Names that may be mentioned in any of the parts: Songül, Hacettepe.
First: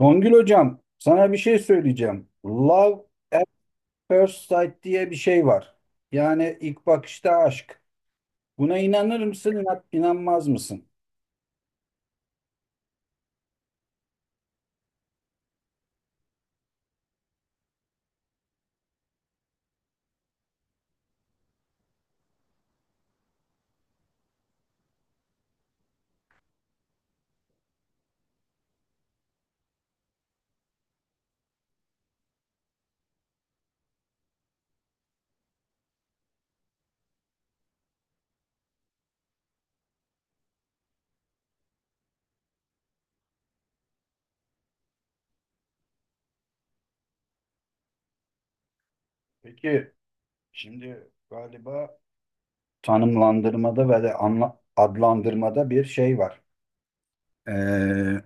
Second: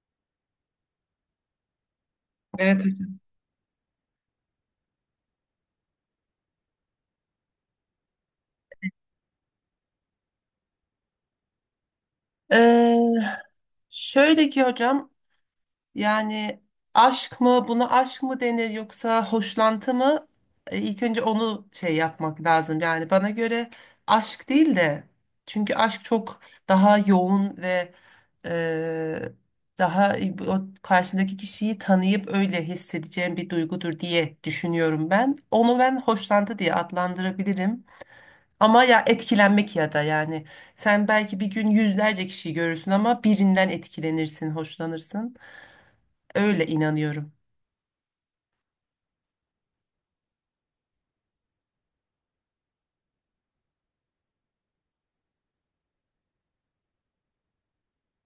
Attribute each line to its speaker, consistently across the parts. Speaker 1: Songül hocam, sana bir şey söyleyeceğim.
Speaker 2: Evet.
Speaker 1: Love
Speaker 2: Hocam.
Speaker 1: at first sight diye bir şey var. Yani ilk bakışta aşk. Buna inanır mısın, inanmaz mısın?
Speaker 2: Ee, Şöyle ki hocam, yani aşk mı, buna aşk mı denir yoksa hoşlantı mı? İlk önce onu şey yapmak lazım. Yani bana göre aşk değil de, çünkü aşk çok daha yoğun ve e, daha o karşındaki kişiyi tanıyıp öyle hissedeceğim bir duygudur diye düşünüyorum ben. Onu ben hoşlantı diye adlandırabilirim. Ama ya etkilenmek ya da yani sen belki bir gün yüzlerce kişiyi görürsün ama birinden etkilenirsin, hoşlanırsın. Öyle inanıyorum.
Speaker 1: Peki, şimdi galiba tanımlandırmada ve de adlandırmada bir şey var. Ee,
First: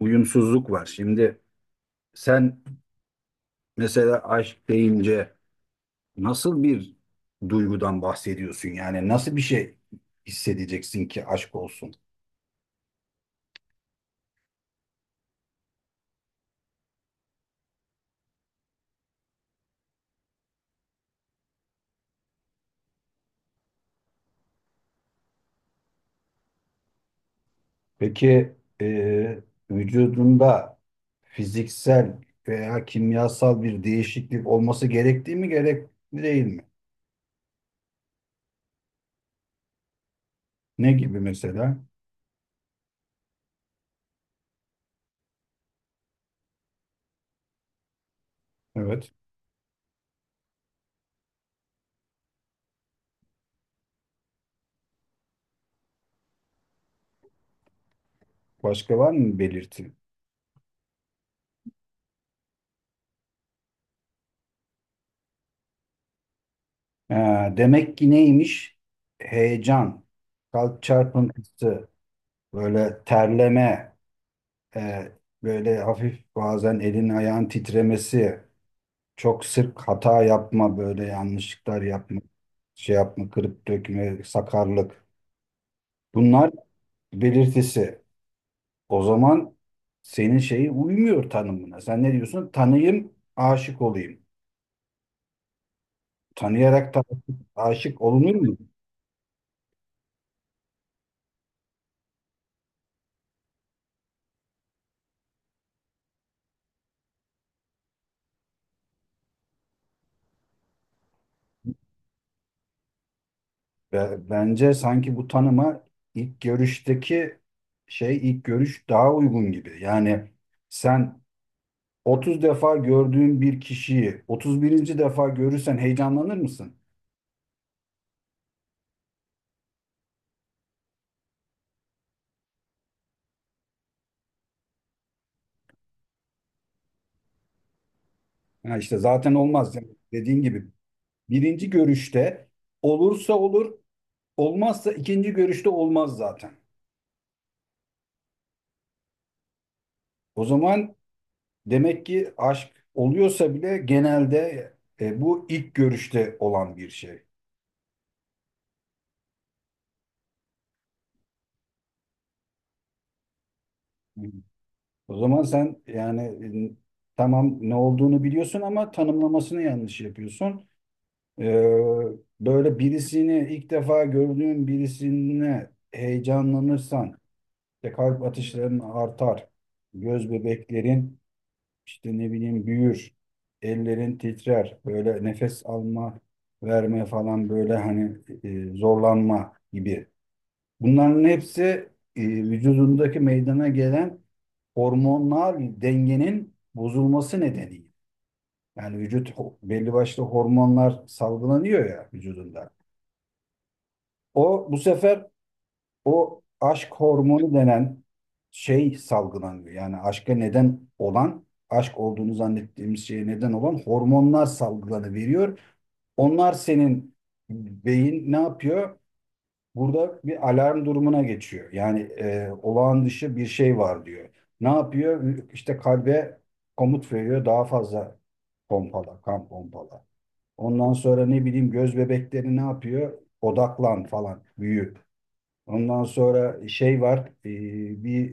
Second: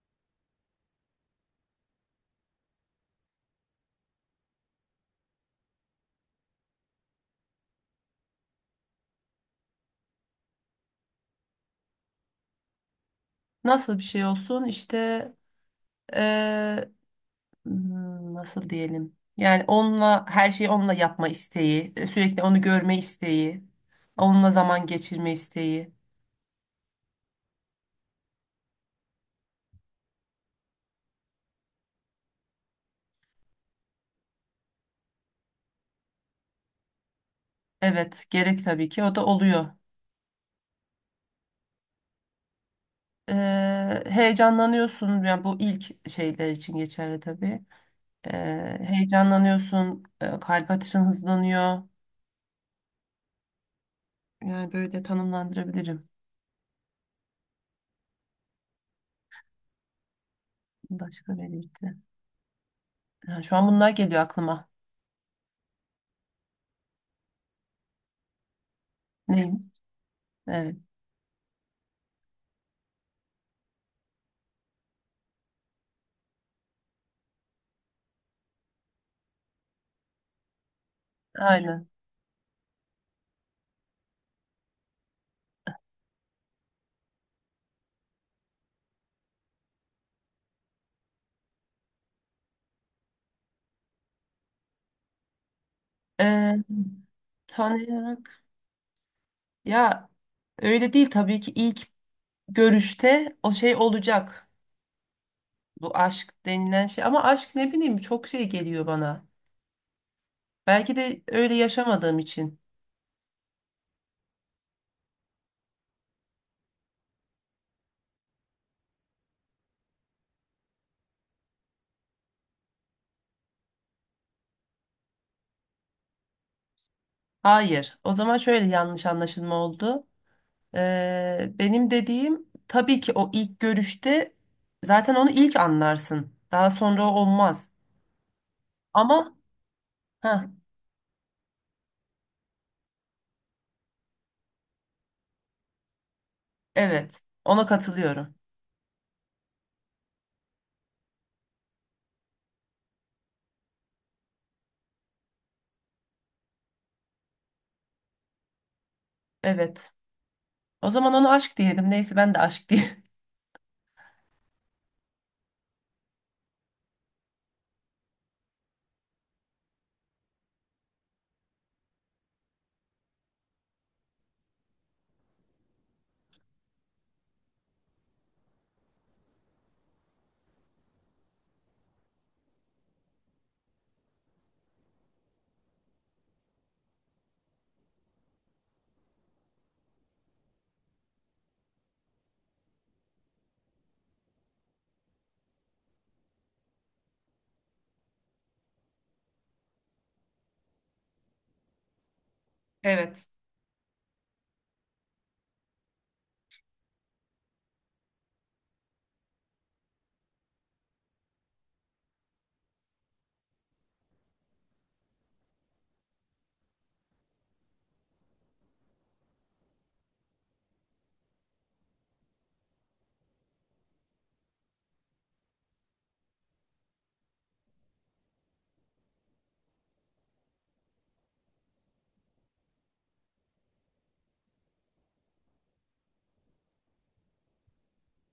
Speaker 1: uyumsuzluk var. Şimdi sen mesela aşk deyince nasıl bir duygudan bahsediyorsun yani? Nasıl bir şey hissedeceksin ki aşk olsun?
Speaker 2: Nasıl bir şey olsun işte eee, hmm, nasıl diyelim? Yani onunla her şeyi, onunla yapma isteği, sürekli onu görme isteği, onunla zaman geçirme isteği.
Speaker 1: Peki, e, vücudunda fiziksel veya kimyasal bir değişiklik olması gerektiği mi gerekli değil mi?
Speaker 2: Evet, gerek tabii ki, o da oluyor.
Speaker 1: Ne gibi mesela?
Speaker 2: Heyecanlanıyorsun, yani bu ilk şeyler için geçerli tabii.
Speaker 1: Evet.
Speaker 2: Heyecanlanıyorsun, kalp atışın hızlanıyor. Yani böyle tanımlandırabilirim.
Speaker 1: Başka var mı belirti?
Speaker 2: Başka belirti. Ha, şu an bunlar geliyor aklıma.
Speaker 1: Ha, demek ki neymiş?
Speaker 2: Neyim?
Speaker 1: Heyecan,
Speaker 2: Evet,
Speaker 1: kalp çarpıntısı, böyle terleme, e, böyle hafif bazen elin ayağın titremesi, çok sık hata yapma, böyle yanlışlıklar
Speaker 2: aynen.
Speaker 1: yapma, şey yapma, kırıp dökme, sakarlık. Bunlar belirtisi. O zaman senin şeyi uymuyor tanımına. Sen ne diyorsun? Tanıyım, aşık olayım.
Speaker 2: Ee,
Speaker 1: Tanıyarak da aşık olunur
Speaker 2: Tanıyarak
Speaker 1: mu?
Speaker 2: ya, öyle değil tabii ki, ilk görüşte o şey olacak. Bu aşk denilen şey, ama aşk ne bileyim, çok şey geliyor bana. Belki de öyle yaşamadığım için.
Speaker 1: Bence sanki bu tanıma ilk görüşteki şey ilk görüş daha uygun gibi. Yani sen 30 defa gördüğün bir kişiyi 31. defa görürsen heyecanlanır mısın?
Speaker 2: Hayır. O zaman şöyle yanlış anlaşılma oldu. Benim dediğim tabii ki o ilk görüşte, zaten onu ilk anlarsın. Daha sonra olmaz.
Speaker 1: Ha işte zaten
Speaker 2: Ama
Speaker 1: olmaz yani dediğin
Speaker 2: ha,
Speaker 1: gibi. Birinci görüşte olursa olur, olmazsa ikinci görüşte olmaz zaten.
Speaker 2: evet, ona katılıyorum.
Speaker 1: O zaman demek ki aşk oluyorsa bile genelde bu ilk görüşte olan bir şey.
Speaker 2: Evet. O zaman onu aşk diyelim. Neyse, ben de aşk diye.
Speaker 1: O zaman sen yani, e, tamam ne olduğunu biliyorsun ama tanımlamasını yanlış yapıyorsun. Ee, Böyle birisini ilk defa gördüğün birisine heyecanlanırsan işte kalp atışların artar, göz bebeklerin işte ne bileyim büyür, ellerin titrer, böyle nefes alma, verme falan böyle hani zorlanma gibi. Bunların hepsi vücudundaki meydana gelen hormonal dengenin bozulması nedeniyle. Yani vücut belli başlı hormonlar salgılanıyor ya vücudunda.
Speaker 2: Evet.
Speaker 1: O bu sefer o aşk hormonu denen şey salgılanıyor. Yani aşka neden olan, aşk olduğunu zannettiğimiz şeye neden olan hormonlar salgılanıveriyor. Onlar senin beyin ne yapıyor? Burada bir alarm durumuna geçiyor. Yani olağan dışı bir şey var diyor. Ne yapıyor? İşte kalbe komut veriyor. Daha fazla pompala, kan pompala. Ondan sonra ne bileyim göz bebekleri ne yapıyor? Odaklan falan, büyü. Ondan sonra şey var, e, bir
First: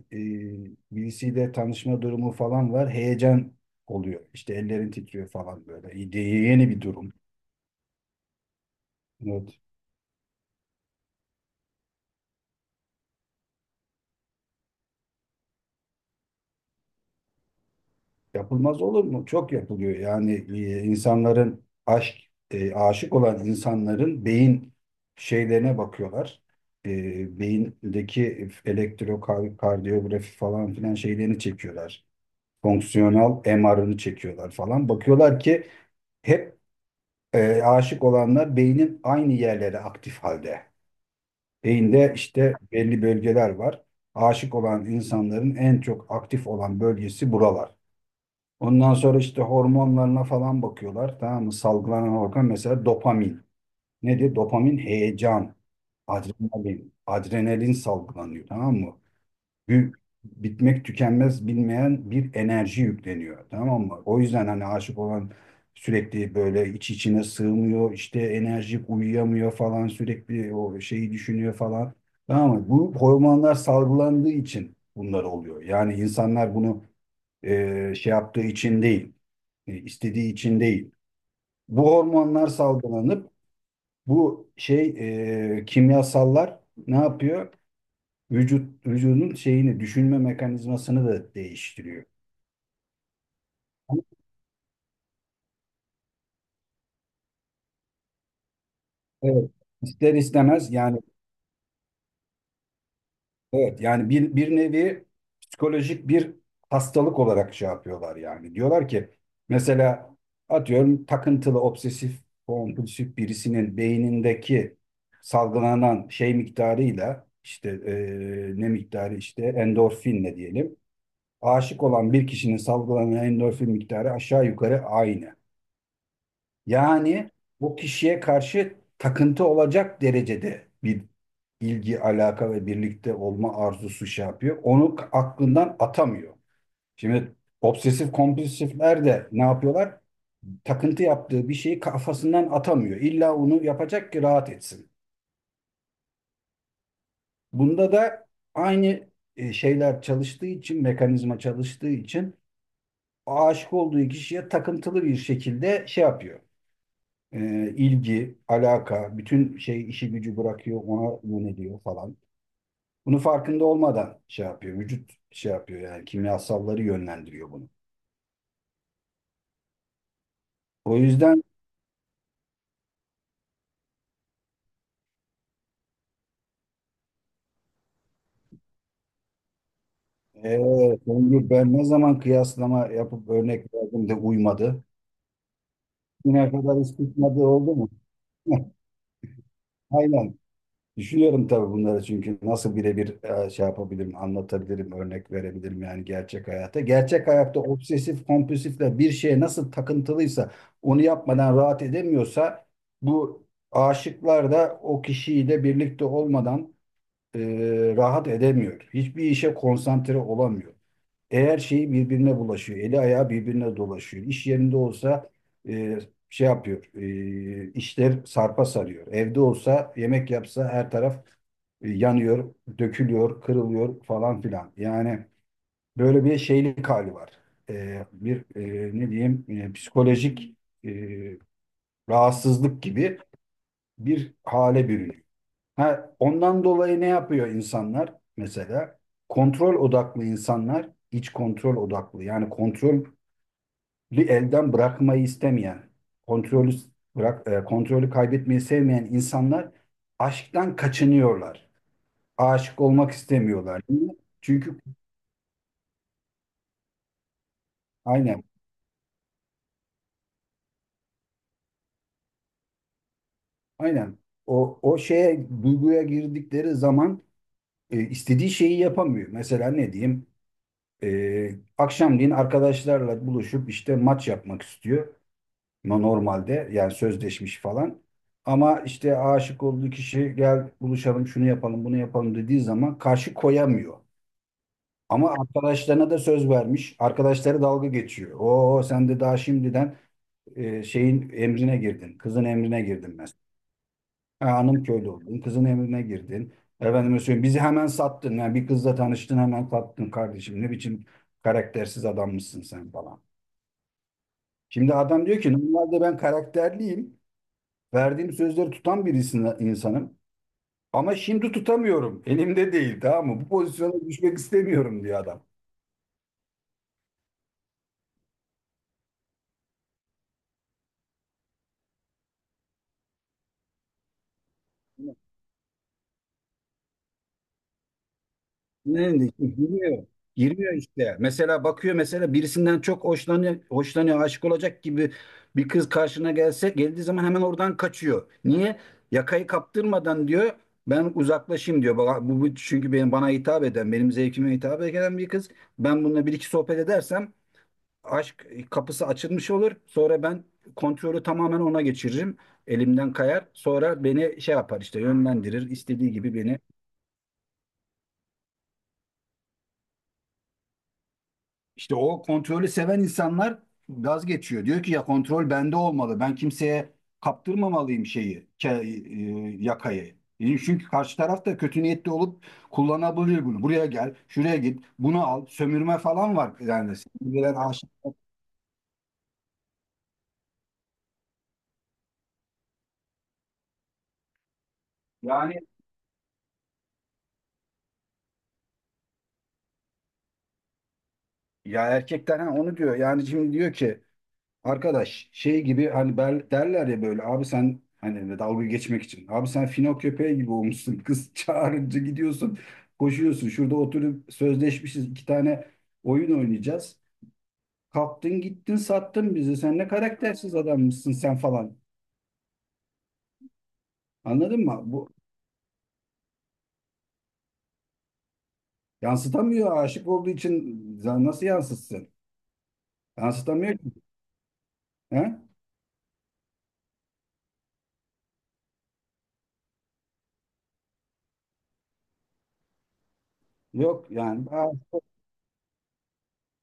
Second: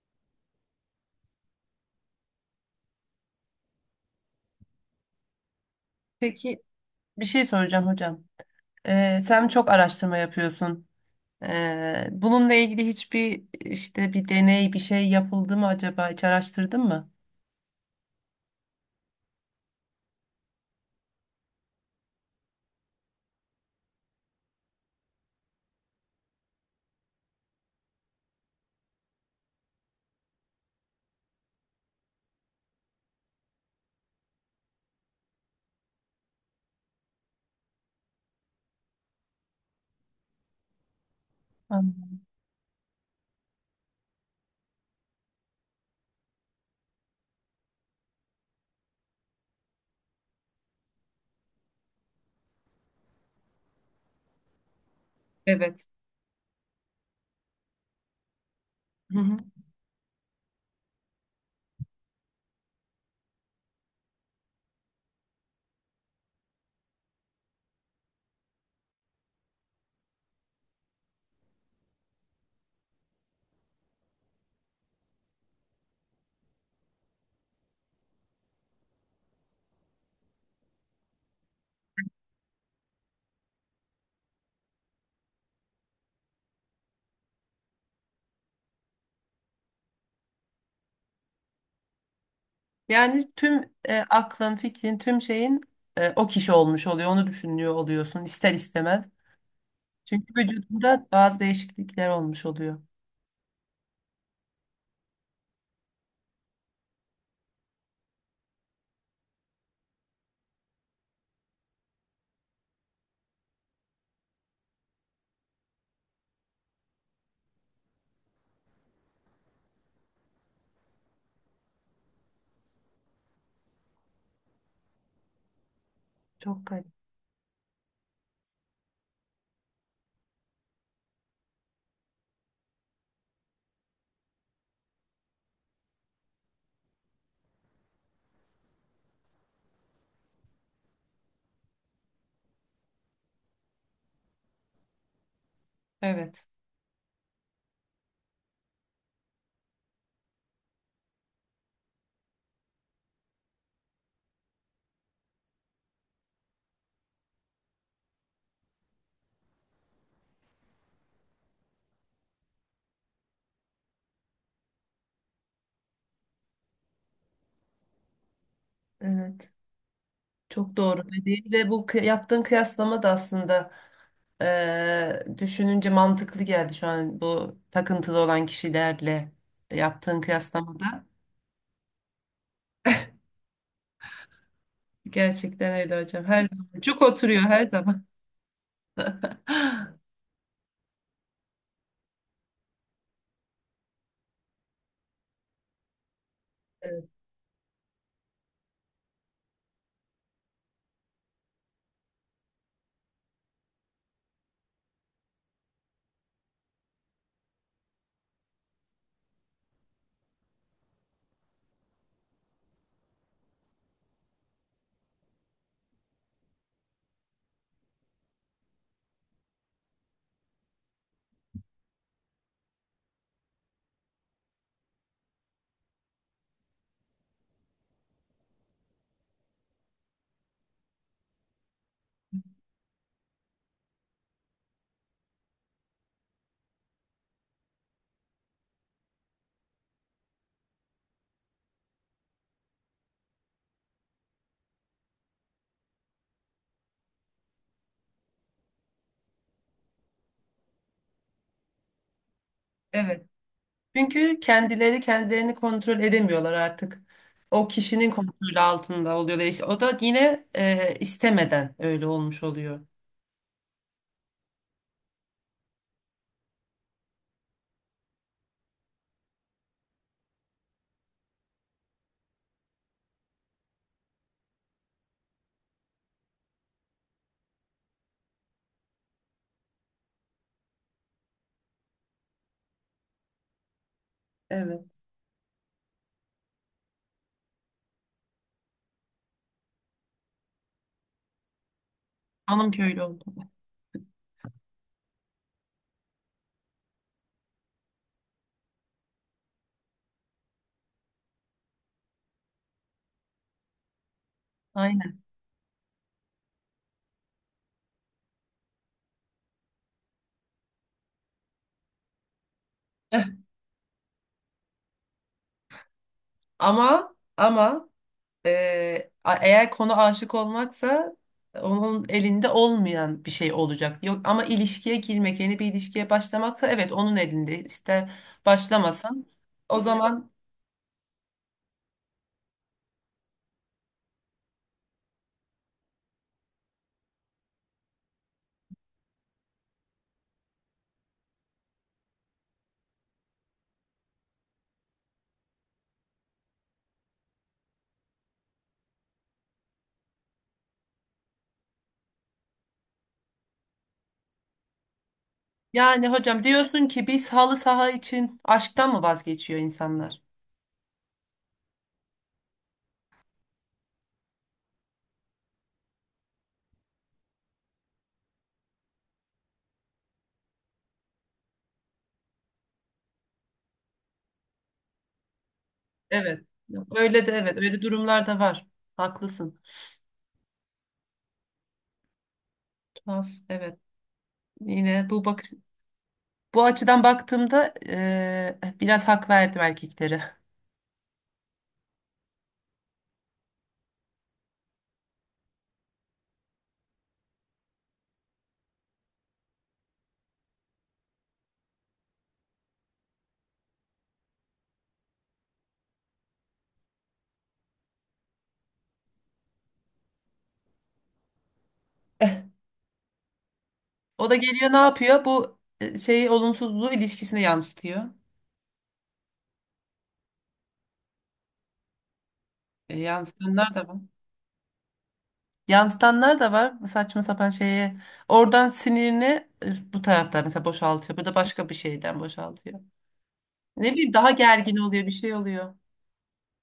Speaker 1: birisiyle tanışma durumu falan var. Heyecan oluyor. İşte ellerin titriyor falan böyle.
Speaker 2: Peki,
Speaker 1: Yeni bir durum.
Speaker 2: bir şey soracağım hocam. Sen
Speaker 1: Evet.
Speaker 2: çok araştırma yapıyorsun. Bununla ilgili hiçbir, işte bir deney bir şey yapıldı mı acaba? Hiç araştırdın mı?
Speaker 1: Yapılmaz olur mu? Çok yapılıyor. Yani insanların aşk, aşık olan insanların beyin şeylerine bakıyorlar. E, beyindeki elektrokardiyografi falan filan şeylerini çekiyorlar. Fonksiyonel MR'ını çekiyorlar falan. Bakıyorlar ki hep aşık olanlar beynin aynı yerlere aktif halde. Beyinde
Speaker 2: Anladım.
Speaker 1: işte belli bölgeler var. Aşık olan insanların en çok aktif olan bölgesi buralar. Ondan sonra işte hormonlarına falan bakıyorlar. Tamam mı? Salgılanan hormon mesela dopamin. Nedir? Dopamin heyecan,
Speaker 2: Evet.
Speaker 1: adrenalin, adrenalin salgılanıyor. Tamam mı?
Speaker 2: Hı hı.
Speaker 1: Bir, bitmek tükenmez bilmeyen bir enerji yükleniyor. Tamam mı? O yüzden hani aşık olan sürekli böyle iç içine sığmıyor. İşte enerjik uyuyamıyor falan sürekli o şeyi düşünüyor falan. Tamam mı? Bu hormonlar salgılandığı için bunlar oluyor. Yani insanlar bunu şey yaptığı için değil. İstediği için değil. Bu hormonlar salgılanıp bu şey, kimyasallar ne yapıyor? Vücut vücudun şeyini düşünme mekanizmasını da değiştiriyor.
Speaker 2: Yani tüm aklın, fikrin, tüm şeyin o kişi olmuş oluyor. Onu düşünüyor oluyorsun ister istemez.
Speaker 1: Evet. İster
Speaker 2: Çünkü
Speaker 1: istemez yani
Speaker 2: vücudunda bazı değişiklikler olmuş oluyor.
Speaker 1: evet yani bir, bir nevi psikolojik bir hastalık olarak şey yapıyorlar yani. Diyorlar ki mesela atıyorum takıntılı obsesif kompulsif birisinin beynindeki salgılanan şey miktarıyla işte ne miktarı işte endorfinle diyelim. Aşık olan bir kişinin salgılanan endorfin miktarı aşağı yukarı aynı.
Speaker 2: Çok garip.
Speaker 1: Yani bu kişiye karşı takıntı olacak derecede bir ilgi, alaka ve birlikte olma arzusu şey yapıyor. Onu aklından atamıyor. Şimdi obsesif kompulsifler de ne yapıyorlar? Takıntı yaptığı bir şeyi kafasından atamıyor. İlla onu yapacak ki rahat etsin.
Speaker 2: Evet.
Speaker 1: Bunda da aynı şeyler çalıştığı için, mekanizma çalıştığı için aşık olduğu kişiye takıntılı bir şekilde şey yapıyor. İlgi, alaka, bütün şey işi gücü bırakıyor, ona yöneliyor falan. Bunu farkında olmadan şey yapıyor, vücut şey yapıyor yani kimyasalları yönlendiriyor bunu.
Speaker 2: Evet. Çok
Speaker 1: O
Speaker 2: doğru
Speaker 1: yüzden,
Speaker 2: dediğim, ve bu yaptığın kıyaslama da aslında düşününce mantıklı geldi şu an, bu takıntılı olan kişilerle yaptığın
Speaker 1: e,
Speaker 2: kıyaslamada.
Speaker 1: Songül, ben ne zaman kıyaslama yapıp örnek verdim de uymadı.
Speaker 2: Gerçekten öyle hocam. Her
Speaker 1: Güne
Speaker 2: zaman
Speaker 1: kadar hiç
Speaker 2: cuk
Speaker 1: tutmadı
Speaker 2: oturuyor, her
Speaker 1: oldu mu?
Speaker 2: zaman.
Speaker 1: Aynen. Düşünüyorum tabii bunları çünkü nasıl birebir şey yapabilirim, anlatabilirim, örnek verebilirim yani gerçek hayata.
Speaker 2: Evet.
Speaker 1: Gerçek hayatta obsesif kompulsifle bir şeye nasıl takıntılıysa onu yapmadan rahat edemiyorsa bu aşıklar da o kişiyle birlikte olmadan e, rahat edemiyor. Hiçbir işe konsantre olamıyor. Eğer şeyi birbirine bulaşıyor, eli ayağı birbirine dolaşıyor. İş yerinde olsa e, şey yapıyor, işler sarpa sarıyor. Evde olsa yemek yapsa her taraf yanıyor, dökülüyor, kırılıyor falan filan. Yani böyle bir şeylik hali var. Ne diyeyim, psikolojik e, rahatsızlık gibi bir hale bürünüyor. Ha, ondan dolayı ne yapıyor insanlar mesela? Kontrol odaklı insanlar iç kontrol odaklı. Yani kontrolü elden bırakmayı istemeyen, kontrolü bırak kontrolü kaybetmeyi sevmeyen insanlar aşktan kaçınıyorlar. Aşık olmak
Speaker 2: Evet.
Speaker 1: istemiyorlar. Niye?
Speaker 2: Çünkü
Speaker 1: Çünkü
Speaker 2: kendileri kendilerini kontrol edemiyorlar artık. O kişinin
Speaker 1: aynen
Speaker 2: kontrolü altında oluyorlar. İşte o da yine istemeden öyle olmuş oluyor.
Speaker 1: aynen o şeye duyguya girdikleri zaman istediği şeyi yapamıyor. Mesela ne diyeyim? E, Akşamleyin arkadaşlarla buluşup işte maç yapmak istiyor. Normalde yani sözleşmiş falan. Ama işte aşık olduğu kişi gel buluşalım şunu yapalım bunu yapalım dediği zaman karşı koyamıyor.
Speaker 2: Evet.
Speaker 1: Ama arkadaşlarına da söz vermiş. Arkadaşları dalga geçiyor. Oo sen de daha şimdiden şeyin emrine girdin. Kızın
Speaker 2: Hanım
Speaker 1: emrine
Speaker 2: köylü
Speaker 1: girdin
Speaker 2: oldu.
Speaker 1: mesela. Ha, hanım köylü oldun. Kızın emrine girdin. Efendime söyleyeyim bizi hemen sattın. Yani bir kızla tanıştın hemen sattın kardeşim. Ne biçim karaktersiz adammışsın sen falan. Şimdi
Speaker 2: Aynen.
Speaker 1: adam diyor ki normalde ben karakterliyim. Verdiğim sözleri tutan bir insanım. Ama şimdi tutamıyorum. Elimde değil tamam mı? Bu pozisyona düşmek istemiyorum diyor adam.
Speaker 2: Ama eğer konu aşık olmaksa, onun elinde olmayan bir şey olacak. Yok, ama ilişkiye girmek, yeni bir ilişkiye başlamaksa, evet, onun elinde. İster
Speaker 1: Ne
Speaker 2: başlamasın.
Speaker 1: dedi?
Speaker 2: O
Speaker 1: Girmiyor.
Speaker 2: zaman
Speaker 1: Girmiyor işte. Mesela bakıyor mesela birisinden çok hoşlanıyor, hoşlanıyor, aşık olacak gibi bir kız karşına gelse geldiği zaman hemen oradan kaçıyor. Niye? Yakayı kaptırmadan diyor ben uzaklaşayım diyor. Bu, bu çünkü benim bana hitap eden, benim zevkime hitap eden bir kız. Ben bununla bir iki sohbet edersem aşk kapısı açılmış olur. Sonra ben kontrolü tamamen ona geçiririm. Elimden kayar. Sonra beni şey yapar işte yönlendirir,
Speaker 2: yani
Speaker 1: istediği gibi
Speaker 2: hocam,
Speaker 1: beni.
Speaker 2: diyorsun ki biz halı saha için aşktan mı vazgeçiyor insanlar?
Speaker 1: İşte o kontrolü seven insanlar gaz geçiyor. Diyor ki ya kontrol bende olmalı. Ben kimseye kaptırmamalıyım şeyi, yakayı. E, çünkü karşı taraf da kötü niyetli olup kullanabilir bunu. Buraya gel, şuraya git, bunu al, sömürme falan
Speaker 2: Evet.
Speaker 1: var. Yani
Speaker 2: Öyle de
Speaker 1: sevgilen
Speaker 2: evet. Öyle
Speaker 1: aşık.
Speaker 2: durumlar da var. Haklısın. Tuhaf. Evet. Yine bu bakış,
Speaker 1: Yani
Speaker 2: bu açıdan baktığımda biraz hak verdim erkeklere.
Speaker 1: ya erkekler ha, onu diyor. Yani şimdi diyor ki arkadaş şey gibi hani ben, derler ya böyle abi sen hani dalga geçmek için. Abi sen fino köpeği gibi olmuşsun. Kız çağırınca gidiyorsun koşuyorsun. Şurada oturup sözleşmişiz iki tane oyun oynayacağız. Kalktın gittin sattın bizi. Sen ne karaktersiz adammışsın sen falan.
Speaker 2: O da
Speaker 1: Anladın
Speaker 2: geliyor, ne
Speaker 1: mı? Bu
Speaker 2: yapıyor? Bu şeyi, olumsuzluğu ilişkisine yansıtıyor.
Speaker 1: yansıtamıyor aşık olduğu için nasıl yansıtsın?
Speaker 2: Yansıtanlar
Speaker 1: Yansıtamıyor
Speaker 2: da
Speaker 1: ki.
Speaker 2: var.
Speaker 1: He?
Speaker 2: Yansıtanlar da var bu saçma sapan şeye. Oradan sinirini bu tarafta mesela boşaltıyor. Bu da başka bir şeyden boşaltıyor. Ne
Speaker 1: Yok
Speaker 2: bileyim, daha
Speaker 1: yani. Ha,
Speaker 2: gergin oluyor, bir şey oluyor.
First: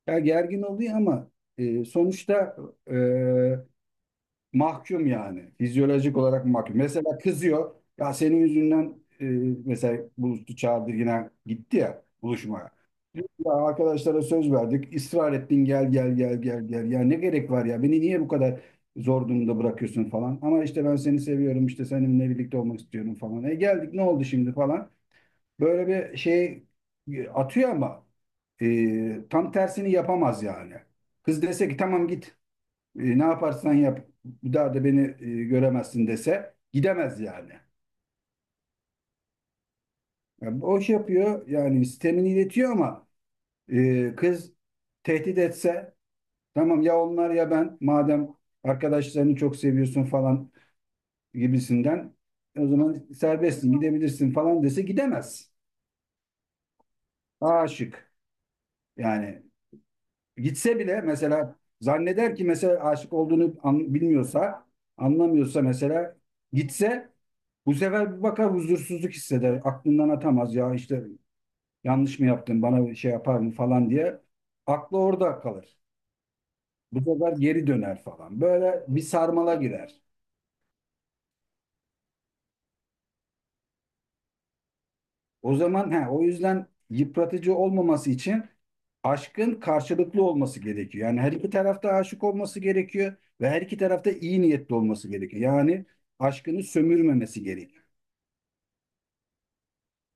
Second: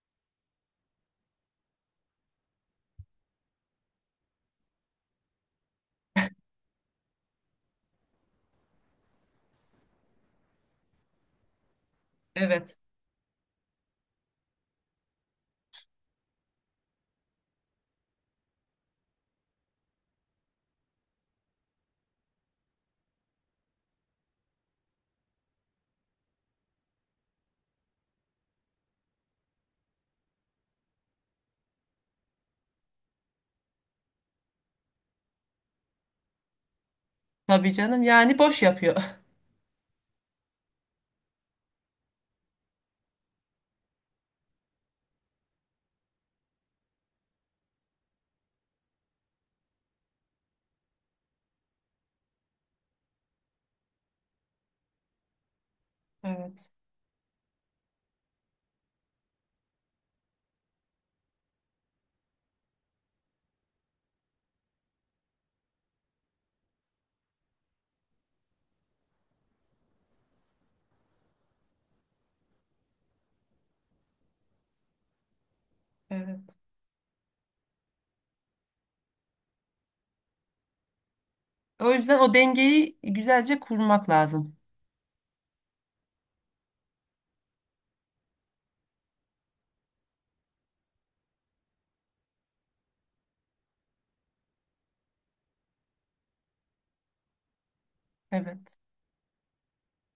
Speaker 1: ya gergin oluyor ama sonuçta e, mahkum yani. Fizyolojik olarak mahkum. Mesela kızıyor. Ya senin yüzünden, e, mesela Bulut'u çağırdı yine gitti ya buluşmaya.
Speaker 2: Evet.
Speaker 1: Diyor ki, ya arkadaşlara söz verdik. Israr ettin gel gel gel gel gel. Ya ne gerek var ya? Beni niye bu kadar zor durumda bırakıyorsun falan. Ama işte ben seni seviyorum işte seninle birlikte olmak istiyorum falan. E geldik ne oldu şimdi falan. Böyle bir şey atıyor ama tam tersini yapamaz yani. Kız dese ki tamam git, ne yaparsan yap bir daha da beni göremezsin dese gidemez yani.
Speaker 2: Tabii canım, yani boş yapıyor.
Speaker 1: Yani boş yapıyor yani sistemini iletiyor ama kız tehdit etse tamam ya onlar ya ben madem arkadaşlarını çok seviyorsun falan gibisinden o zaman serbestsin gidebilirsin falan dese gidemez.
Speaker 2: Evet,
Speaker 1: Aşık yani gitse bile mesela zanneder ki mesela aşık olduğunu bilmiyorsa anlamıyorsa mesela gitse bu sefer bir bakar huzursuzluk hisseder. Aklından atamaz ya işte yanlış mı yaptım bana bir şey yapar mı falan diye. Aklı orada kalır.
Speaker 2: evet,
Speaker 1: Bu sefer geri döner falan. Böyle bir sarmala girer.
Speaker 2: O yüzden o dengeyi güzelce kurmak lazım.
Speaker 1: O zaman he, o yüzden yıpratıcı olmaması için aşkın karşılıklı olması gerekiyor. Yani her iki tarafta aşık olması gerekiyor ve her iki tarafta iyi niyetli olması gerekiyor. Yani aşkını sömürmemesi gerekiyor.
Speaker 2: Evet.